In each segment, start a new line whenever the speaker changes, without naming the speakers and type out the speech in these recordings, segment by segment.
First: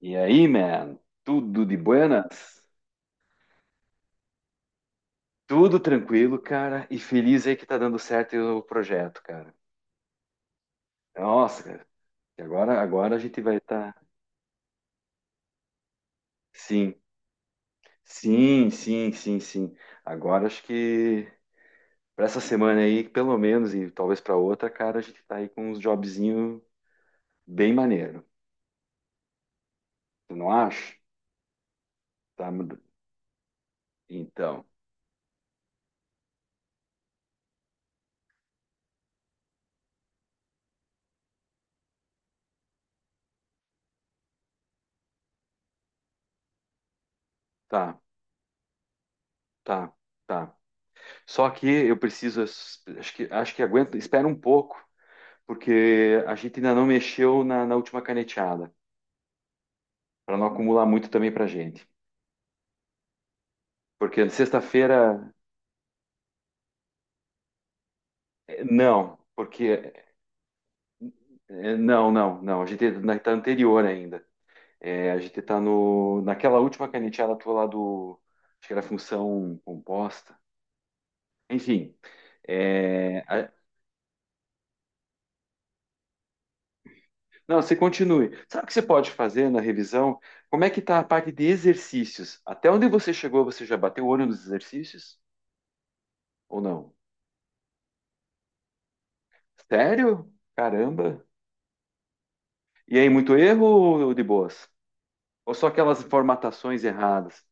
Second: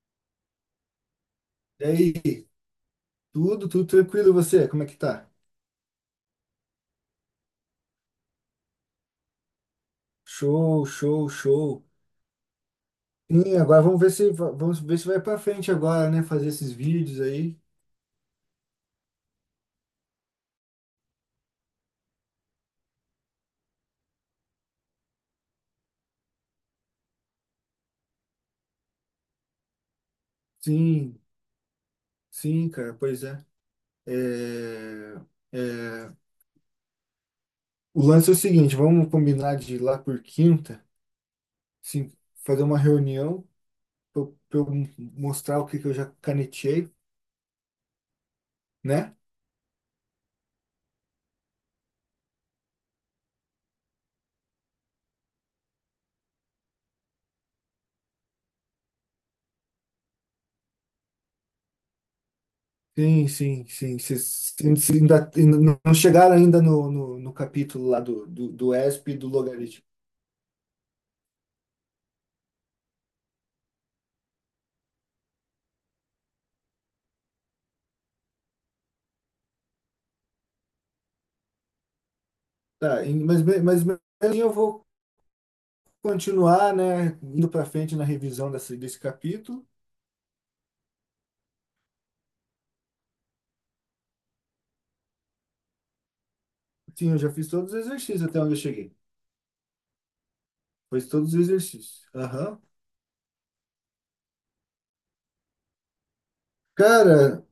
E aí, man? Tudo de
E aí,
buenas?
tudo tranquilo, e você? Como é que tá?
Tudo tranquilo, cara, e feliz aí que tá dando certo o projeto, cara.
Show, show,
Nossa,
show.
cara, e agora a gente vai
Sim, agora
estar.
vamos ver se va- vamos ver se vai pra frente agora, né? Fazer esses
Sim,
vídeos aí.
sim, sim, sim, sim. Agora acho que para essa semana aí, pelo menos, e talvez para outra, cara, a gente tá aí com uns jobzinho bem maneiro. Tu não acha?
Sim,
Tá,
sim, cara, pois é.
então,
É, é. O lance é o seguinte, vamos combinar de ir lá por quinta, sim, fazer uma reunião para eu pra eu mostrar o que que eu já canetei,
tá,
né?
tá, tá. Só que eu preciso, acho que aguento, espera um pouco, porque a gente ainda não mexeu na última caneteada, para não acumular muito também para a gente.
Sim, sim, sim.
Porque
Vocês
sexta-feira,
ainda, ainda não chegaram ainda no capítulo lá do, do, do ESP e
não,
do logaritmo.
porque não, não, não, a gente está anterior ainda. A gente está no, naquela última caneteada tua lá do, acho que era função composta. Enfim,
Tá,
eh,
mas,
a-
me- mas mesmo assim eu vou continuar, né, indo
não,
para
você
frente na
continue.
revisão
Sabe o que
desse,
você
desse
pode fazer na
capítulo.
revisão? Como é que está a parte de exercícios? Até onde você chegou, você já bateu o olho nos exercícios? Ou não?
Sim, eu já fiz todos os exercícios até onde eu cheguei.
Sério?
Fiz
Caramba!
todos os exercícios. Aham.
E aí, muito erro ou de boas? Ou só aquelas formatações
Cara,
erradas?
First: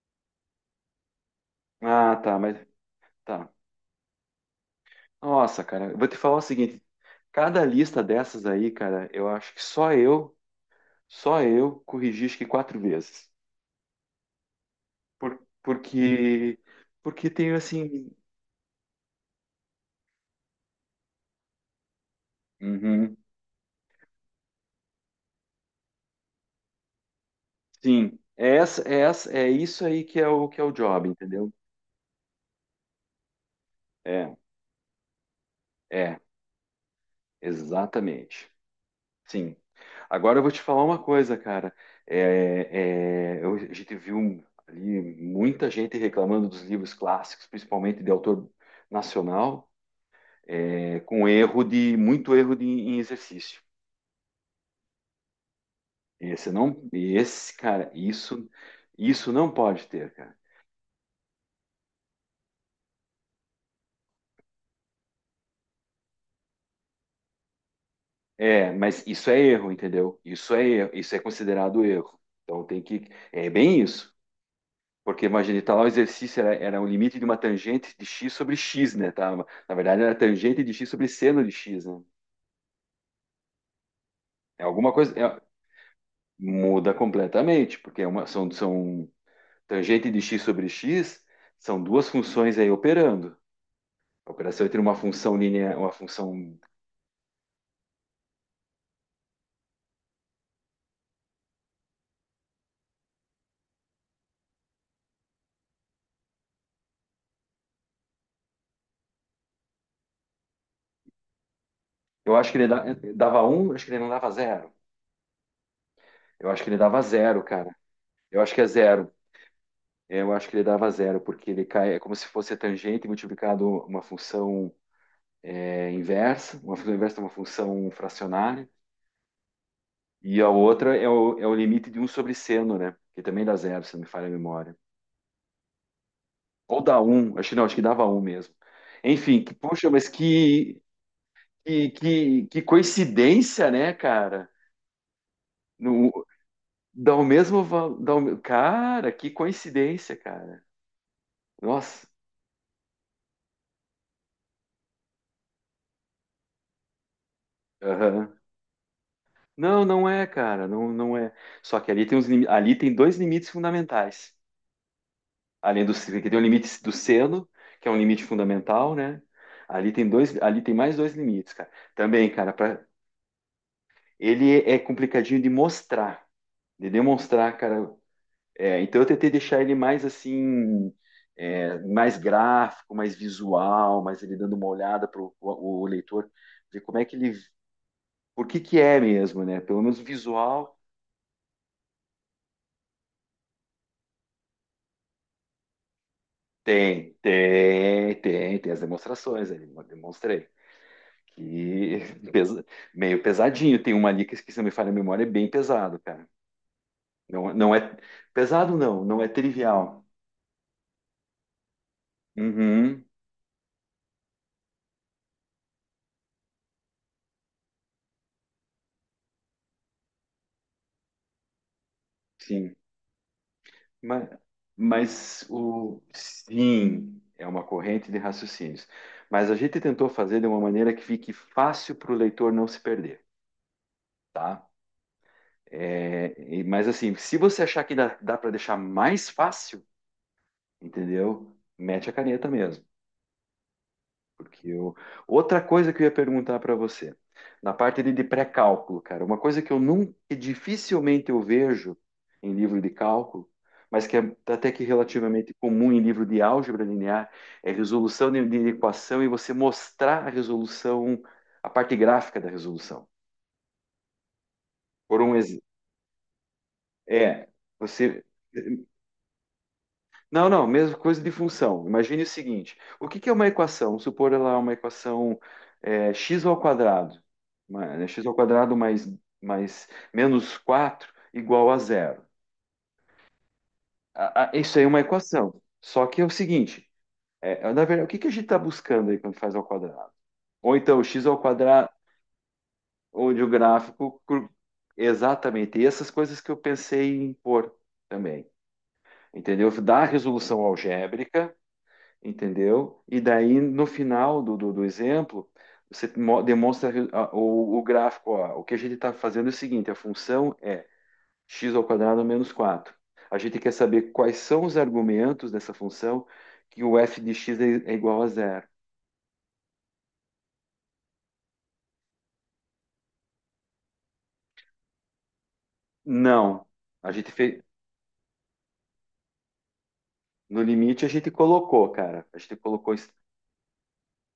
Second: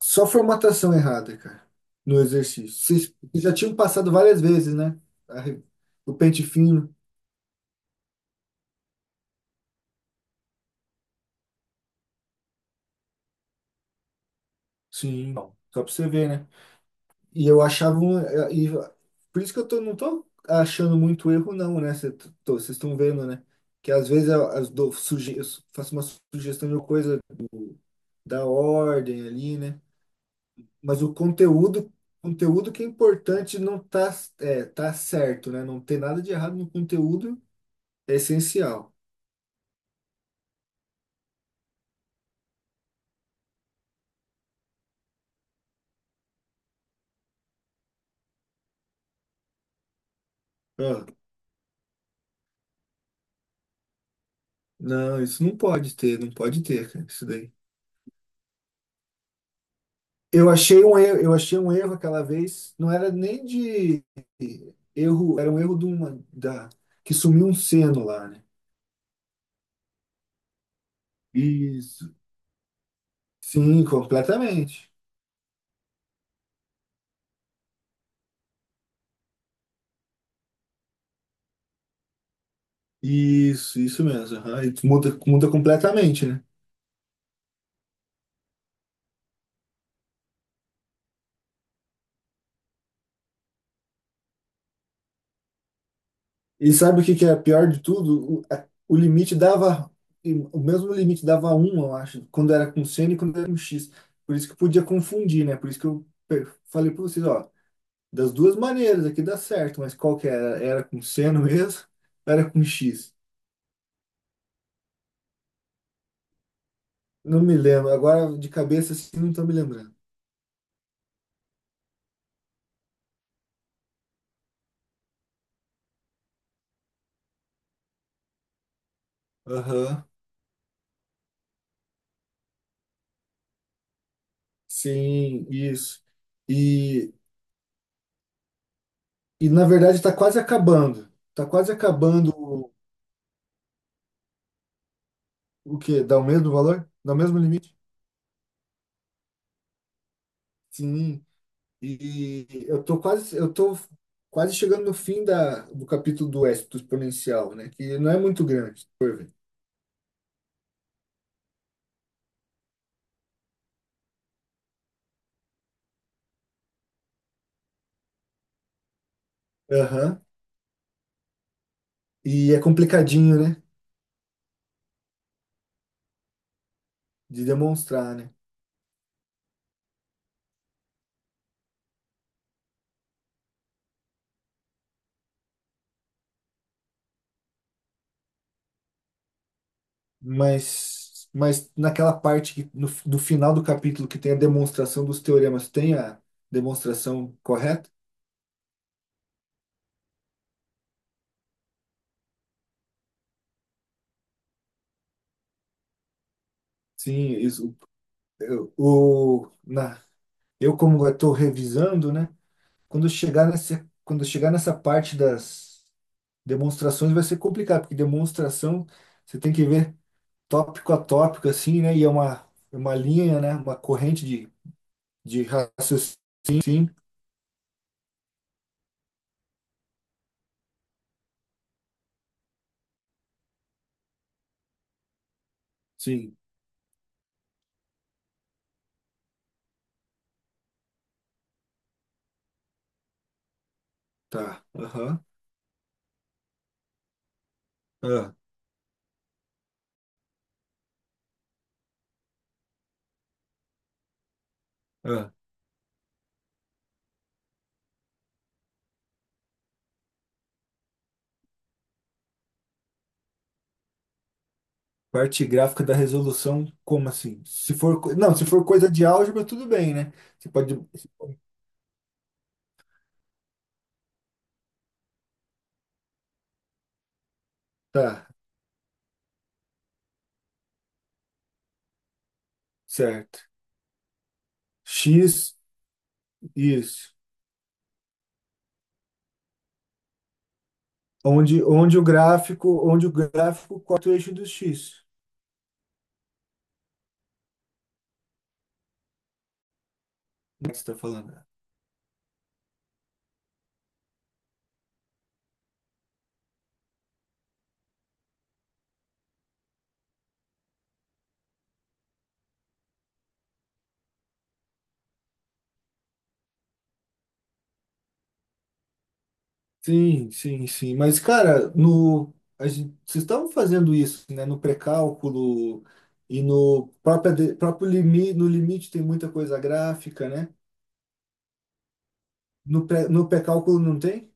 só formatação errada, cara,
Ah,
no
tá, mas
exercício. Vocês
tá.
já tinham passado várias vezes, né? A re-
Nossa, cara, eu vou
O
te falar o
pente
seguinte:
fino.
cada lista dessas aí, cara, eu acho que só eu corrigi acho que 4 vezes.
Sim,
Por,
bom, só para você ver, né?
porque, porque
E
tenho
eu achava
assim.
um, e, por isso que não tô achando muito erro não, né? Vocês estão
Uhum,
vendo, né? Que às vezes eu faço uma sugestão de uma coisa do-
sim,
da
é, essa, é,
ordem
essa, é
ali, né?
isso aí que é o
Mas
job,
o
entendeu?
conteúdo que é importante não tá,
É,
tá certo, né? Não tem
é,
nada de errado no conteúdo, é
exatamente.
essencial.
Sim. Agora eu vou te falar uma coisa, cara. É, a gente viu ali muita gente reclamando dos livros clássicos, principalmente de autor nacional,
Ó,
com erro de muito erro de, em exercício.
não, isso não pode ter, não
Esse
pode
não,
ter, cara, isso daí.
esse cara, isso não pode ter, cara.
Eu achei um erro, eu achei um erro aquela vez, não era nem de erro, era um erro da, que sumiu um seno lá, né?
É, mas isso é erro, entendeu? Isso é erro, isso é considerado
Isso,
erro. Então tem que, é bem
sim,
isso.
completamente.
Porque imagina, tá lá o exercício era, era o limite de uma tangente de x sobre x, né? Tá? Na verdade, era tangente de x sobre seno de x, né?
Isso mesmo.
É
Aham. E
alguma coisa.
Muda, muda completamente, né?
Muda completamente, porque são tangente de x sobre x, são duas funções aí operando. A operação entre uma função linear, uma função.
E sabe o que que é pior de tudo? O mesmo limite dava um eu acho, quando era com seno e quando era com X. Por isso que podia confundir, né? Por isso que eu falei para vocês, ó, das duas maneiras aqui dá certo, mas qual que era? Era com seno mesmo?
Eu
Era
acho que
com
ele dá-
X?
Dava um, acho que ele não dava zero. Eu acho que ele dava zero,
Não me
cara.
lembro. Agora
Eu
de
acho que é
cabeça
zero.
assim não tô me lembrando.
Eu acho que ele dava zero, porque ele cai, é como se fosse a tangente multiplicado uma função, é inversa, uma função inversa é uma função fracionária,
Aham.
e a outra é é o limite de um sobre seno, né? Que também dá zero, se não me falha a memória.
Sim, isso.
Ou dá
E,
um, acho que não, acho que dava um mesmo. Enfim,
e
que,
na
poxa,
verdade
mas que,
está quase
que,
acabando
que, que
o,
coincidência, né, cara?
o quê?
No,
Dá o mesmo valor? Dá
dá
o
o
mesmo
mesmo
limite?
valor. Cara, que coincidência, cara.
Sim.
Nossa.
E eu tô quase chegando no fim do capítulo do Éxito exponencial, né? Que não é
Aham.
muito grande, por ver.
Não, não é, cara, não, não é. Só que ali tem, uns, ali tem dois limites fundamentais. Além do que tem o limite do seno, que é um limite fundamental, né? Ali tem
Aham.
dois, ali tem mais dois limites, cara. Também, cara,
E é
para
complicadinho, né?
ele é complicadinho de mostrar, de
De
demonstrar, cara.
demonstrar, né?
É, então eu tentei deixar ele mais assim, mais gráfico, mais visual, mais ele dando uma olhada para o leitor ver como é que ele, por que que é mesmo, né? Pelo menos visual
Mas naquela parte que, no, do final do capítulo que tem a demonstração dos teoremas, tem a
tem,
demonstração correta?
tem, tem, tem as demonstrações, ele demonstrei. Que pesa- meio pesadinho. Tem uma ali que, se não me falha a memória, é bem pesado, cara.
Sim,
Não, não
isso,
é
eu,
pesado, não, não é
o, na,
trivial.
eu como estou revisando, né?
Uhum,
Quando chegar nessa parte das demonstrações vai ser complicado, porque demonstração você tem que ver tópico a tópico, assim, né? E é uma,
sim.
é uma linha, né? Uma corrente
Mas,
de
mas o
raciocínio. Sim,
sim é uma corrente de raciocínios. Mas a gente tentou fazer de uma maneira que fique fácil para o leitor não se perder, tá?
sim,
Mas assim, se você achar que dá, dá para deixar mais fácil, entendeu? Mete a caneta mesmo.
tá.
Porque eu...
Aham.
Outra coisa que eu ia perguntar para você, na parte de
Ah,
pré-cálculo, cara, uma coisa que eu nunca, que dificilmente eu vejo em livro de cálculo, mas que é até que
ah.
relativamente comum em livro de álgebra linear, é resolução de equação e você mostrar a resolução, a parte gráfica da resolução. Por um
Parte
exemplo,
gráfica da resolução, como assim?
é,
Se for,
você
não, se for coisa de álgebra, tudo bem, né?
Não,
Você
não,
pode,
mesma coisa de função. Imagine o seguinte: o que que é uma equação? Vamos supor ela é uma equação x ao quadrado, x
tá,
ao quadrado mais menos 4 igual a zero.
certo.
Isso aí é uma
X,
equação. Só que é o seguinte:
isso.
na verdade, o que que a gente está buscando aí quando faz ao quadrado? Ou então x ao
Onde,
quadrado,
onde o gráfico, onde o
onde o
gráfico corta o
gráfico
eixo do
cur-
X.
exatamente, e essas coisas que eu pensei em pôr também. Entendeu? Dá a resolução
Como é que você está falando?
algébrica, entendeu? E daí, no final do exemplo, você demonstra o gráfico. Ó, o que a gente está fazendo é o seguinte, a função é x ao quadrado menos quatro. A gente quer saber quais são os argumentos dessa função que o f de x é igual a zero.
Sim, sim, sim. Mas, cara, no, a gente, vocês estavam fazendo isso, né? No pré-cálculo e
Não,
no
a gente
própria, de-
fez,
próprio limite, no limite tem muita coisa gráfica, né?
no limite a gente colocou, cara, a gente
No
colocou.
pré, no pré-cálculo não tem?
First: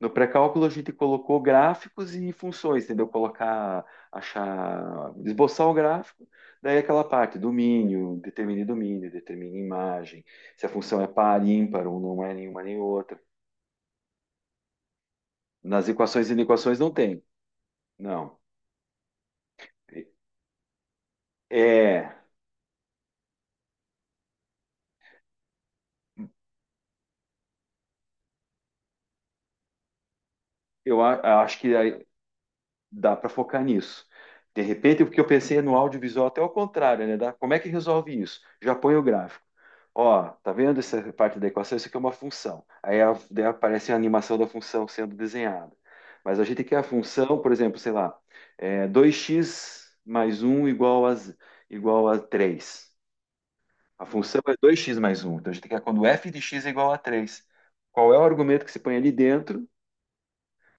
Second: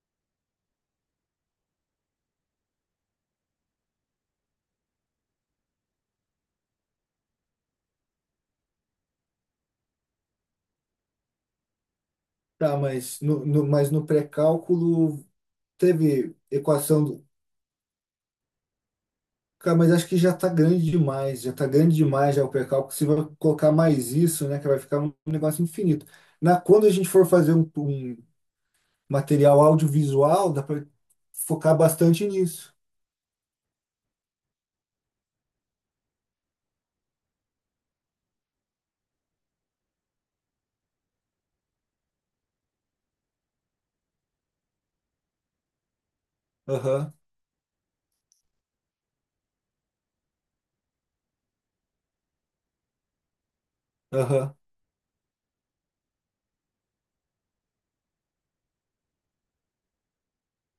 No pré-cálculo a gente colocou gráficos e funções, entendeu? Colocar, achar, esboçar o gráfico, daí aquela parte, domínio, determine imagem, se a função é par, ímpar ou não é nenhuma
Tá,
nem outra.
mas no pré-cálculo
Nas equações e
teve
inequações não
equação
tem,
do.
não.
Cara, mas acho que já tá grande demais, já tá grande
É,
demais já o pré-cálculo. Se vai colocar mais isso, né, que vai ficar um negócio infinito. Quando a gente for fazer um material audiovisual, dá para
eu a- Acho que
focar
aí
bastante nisso.
dá para focar nisso. De repente, o que eu pensei no audiovisual até o contrário, né? Dá, como é que resolve isso? Já põe o gráfico. Ó, tá vendo essa parte da equação? Isso aqui é uma função. Daí aparece a animação da função sendo desenhada. Mas a gente quer a
Aham,
função, por exemplo, sei lá, é 2x mais um igual a, igual a três. A função é
aham.
dois x mais um. Então a gente quer quando f de x é igual a três. Qual é o argumento que se põe ali dentro?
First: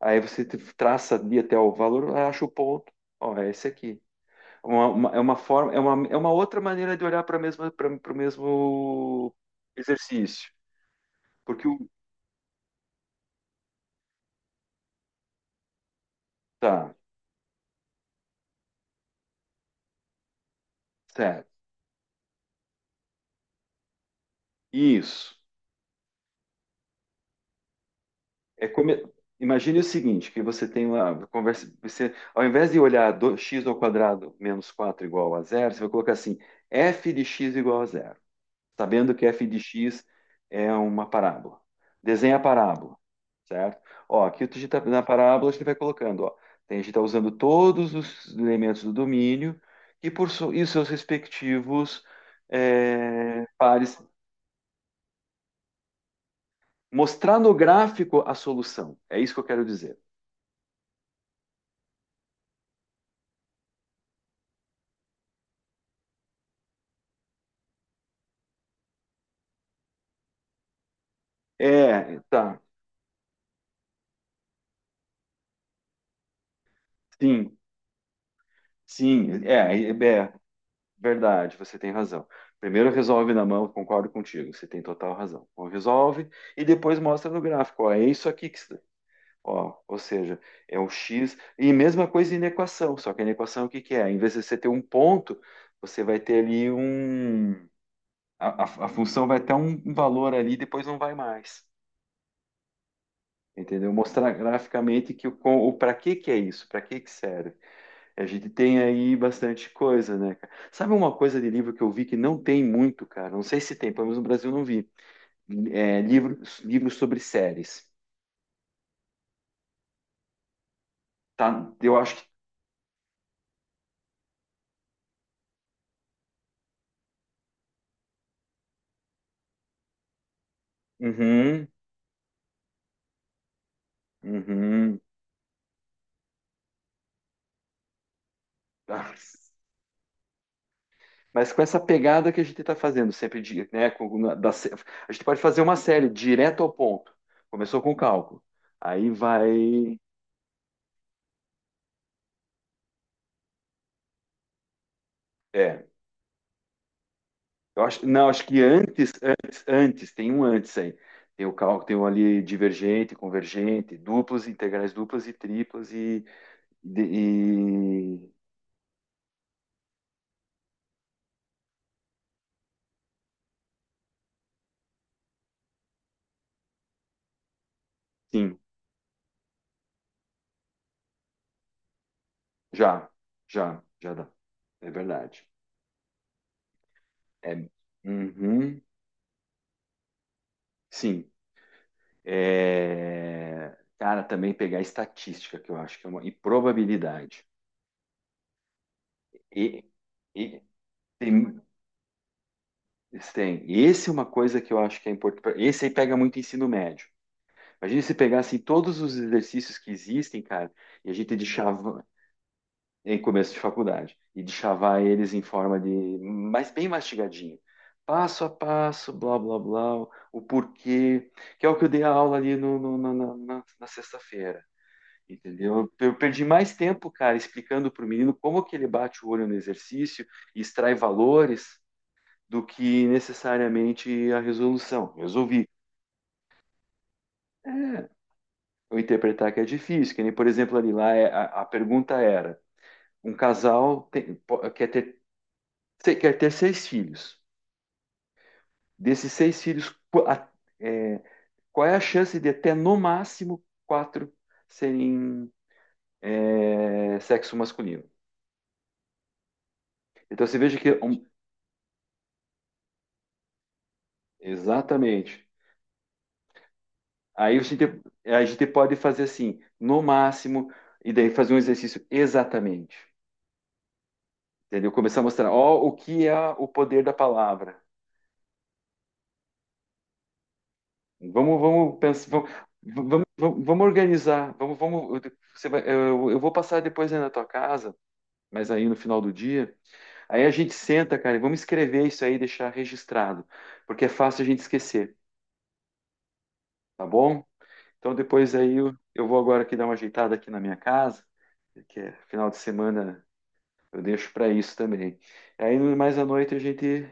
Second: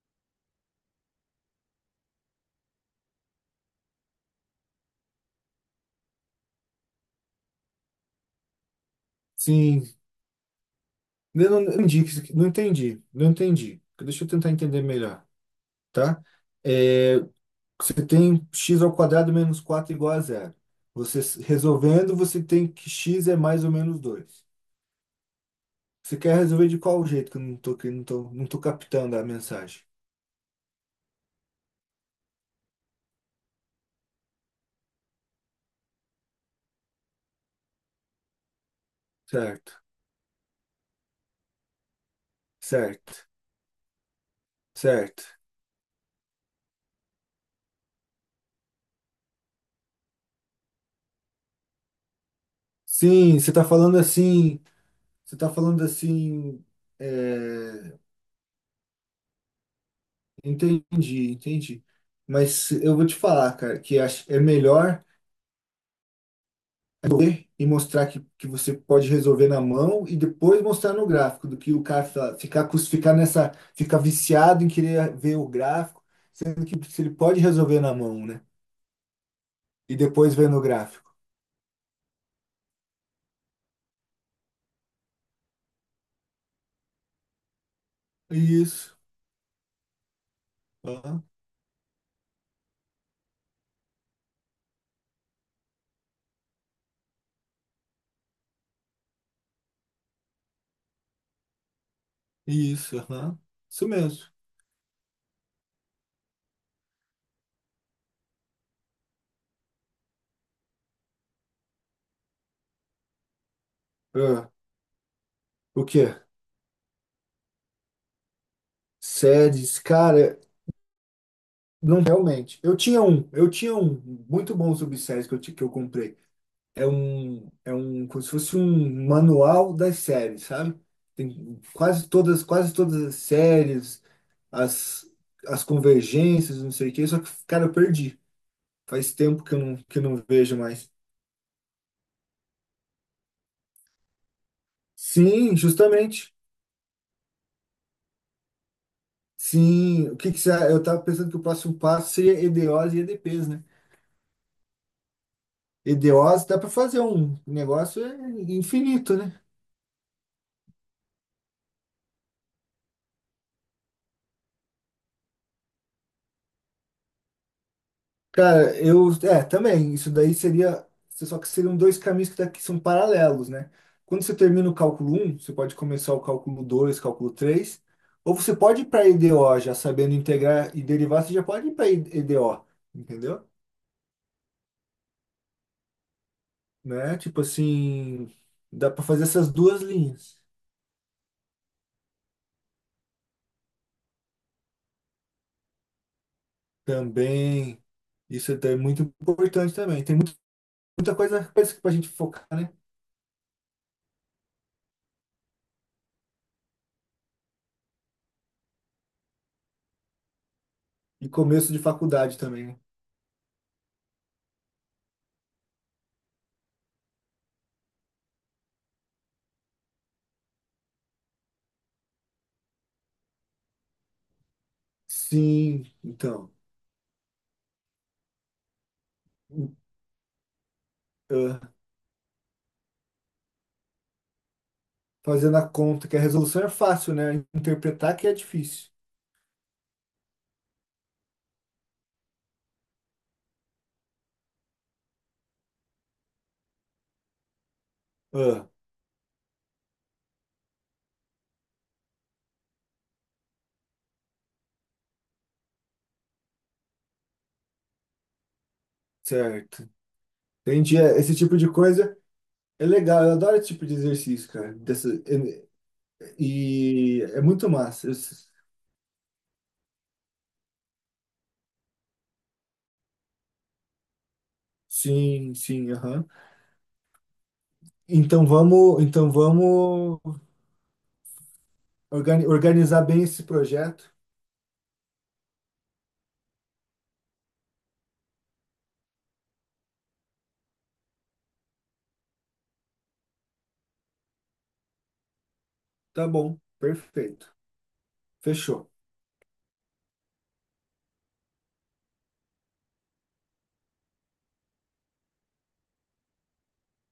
Traça ali até o valor, acha o ponto. Ó, é esse aqui. Uma- é uma forma, é uma outra maneira de olhar para mesma, para o mesmo
Sim.
exercício.
Eu não,
Porque
não
o.
entendi, não entendi, não entendi. Deixa eu tentar entender melhor, tá?
Tá,
É, você tem x ao quadrado menos 4 igual a zero. Você
certo.
resolvendo, você tem que x é mais ou menos 2.
Isso.
Você quer resolver de qual jeito que eu não tô, que eu não tô, não tô
É come...
captando a
Imagine o
mensagem?
seguinte, que você tem uma conversa, você, ao invés de olhar x ao quadrado menos 4 igual a zero, você vai colocar assim, f de x igual a zero, sabendo que f de
Certo,
x é uma parábola. Desenha a parábola,
certo,
certo? Ó, aqui a gente tá, na
certo.
parábola a gente vai colocando, ó, a gente está usando todos os elementos do domínio e, e seus respectivos
Sim, você está
pares.
falando assim, você está falando assim,
Mostrar no
é,
gráfico a solução. É isso que eu quero dizer.
entendi, entendi. Mas eu vou te falar, cara, que é melhor é correr e mostrar que você pode resolver na mão e depois mostrar no gráfico, do que o cara
É,
fa-
tá.
ficar, cus- ficar nessa, ficar viciado em querer ver o gráfico, sendo que se ele pode
Sim,
resolver na mão, né?
sim. É, é,
E
é
depois ver no gráfico.
verdade, você tem razão. Primeiro resolve na mão, concordo contigo, você tem total razão. Então, resolve e depois mostra no gráfico. Ó, é isso aqui que você...
Isso,
Ó, ou seja, é o
aham,
x. E mesma coisa em equação, só que na equação o que que é? Em vez de você ter um ponto, você vai ter ali um. A função vai ter um valor ali, depois não vai mais.
isso, aham, isso
Entendeu? Mostrar
mesmo.
graficamente que o para que que é isso, para que que serve. A gente tem aí bastante coisa, né, cara? Sabe uma coisa de livro que eu vi que não tem muito, cara? Não sei se tem, pelo menos no
Ah,
Brasil não vi.
o
É,
quê?
livro sobre séries.
Séries, cara,
Tá? Eu
não
acho que.
realmente. Eu tinha um muito bom subséries que eu comprei. É um, como se fosse um manual das séries, sabe? Tem
Uhum,
quase todas as séries,
uhum.
as, as convergências, não sei o quê, só que, cara, eu perdi.
Ah,
Faz tempo que eu não vejo mais.
mas com essa pegada que a gente está fazendo sempre, de, né? A gente pode
Sim,
fazer uma série
justamente.
direto ao ponto. Começou com cálculo. Aí vai.
Sim, o que que você, eu tava pensando que o próximo passo seria EDOs e EDPs, né?
É.
EDOs dá para fazer um
Eu
negócio
acho, não, acho que antes,
infinito, né?
antes, antes, tem um antes aí. Tem o cálculo, tem um ali divergente, convergente, duplas, integrais duplas e triplas de- e
Cara, eu. É, também. Isso daí seria. Só que seriam dois caminhos que daqui são paralelos, né? Quando você termina o cálculo um você pode começar o cálculo 2 cálculo três. Ou você
sim,
pode ir para EDO já sabendo integrar e derivar, você já pode ir para EDO,
já,
entendeu?
já dá. É verdade.
Né? Tipo
É,
assim,
uhum,
dá para fazer essas duas linhas
sim. É, cara, também pegar estatística, que eu acho que é uma, e probabilidade.
também. Isso é muito
E,
importante também. Tem
e
muita
tem,
coisa para a gente focar, né?
tem. Esse é uma coisa que eu acho que é importante. Esse aí pega muito ensino médio. Imagina se pegassem todos os exercícios que existem, cara, e a
E
gente
começo de
deixava
faculdade também, né?
em começo de faculdade, e deixava eles em forma de, mas bem mastigadinho. Passo a passo, blá, blá, blá, o porquê, que é o que eu dei a aula ali na sexta-feira,
Sim,
entendeu? Eu perdi
então.
mais tempo, cara, explicando para o menino como que ele bate o olho no exercício e extrai valores do que necessariamente a resolução.
Fazendo a
Resolvi,
conta que a resolução é fácil, né? Interpretar que é difícil.
eu interpretar que é difícil. Que nem, por exemplo, ali lá a pergunta era: um casal tem- po- quer ter, se- quer ter 6 filhos.
Ah,
Desses 6 filhos, é, qual é a chance de até no máximo 4 serem sexo masculino?
certo.
Então você veja que
Entendi.
é
É,
um...
esse tipo de coisa é legal. Eu adoro esse tipo de exercício, cara. Dessa,
Exatamente.
e é muito massa. Eu
A gente pode fazer assim, no máximo, e daí fazer um exercício exatamente. Entendeu? Começar a mostrar,
Sim,
ó, o
sim,
que
aham.
é o poder da palavra.
Então vamos
Vamos, vamos pensar,
organi-
vamos,
organizar bem
vamos,
esse
vamos vamos
projeto.
organizar. Você vai, eu vou passar depois aí na tua casa, mas aí no final do dia. Aí a gente senta, cara, e vamos escrever isso aí, e deixar registrado, porque é fácil a gente esquecer,
Tá bom.
tá bom?
Perfeito.
Então depois aí
Fechou.
eu vou agora aqui dar uma ajeitada aqui na minha casa, que é final de semana eu deixo para isso também. Aí mais à noite a gente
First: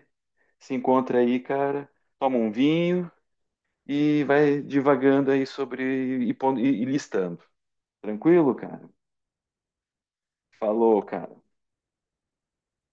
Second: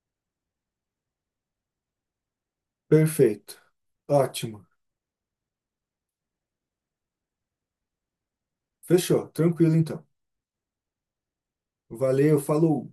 se encontra aí, cara, toma um vinho
Perfeito.
e vai
Ótimo.
divagando aí sobre e listando. Tranquilo, cara?
Fechou. Tranquilo, então.
Falou, cara.
Valeu, falou.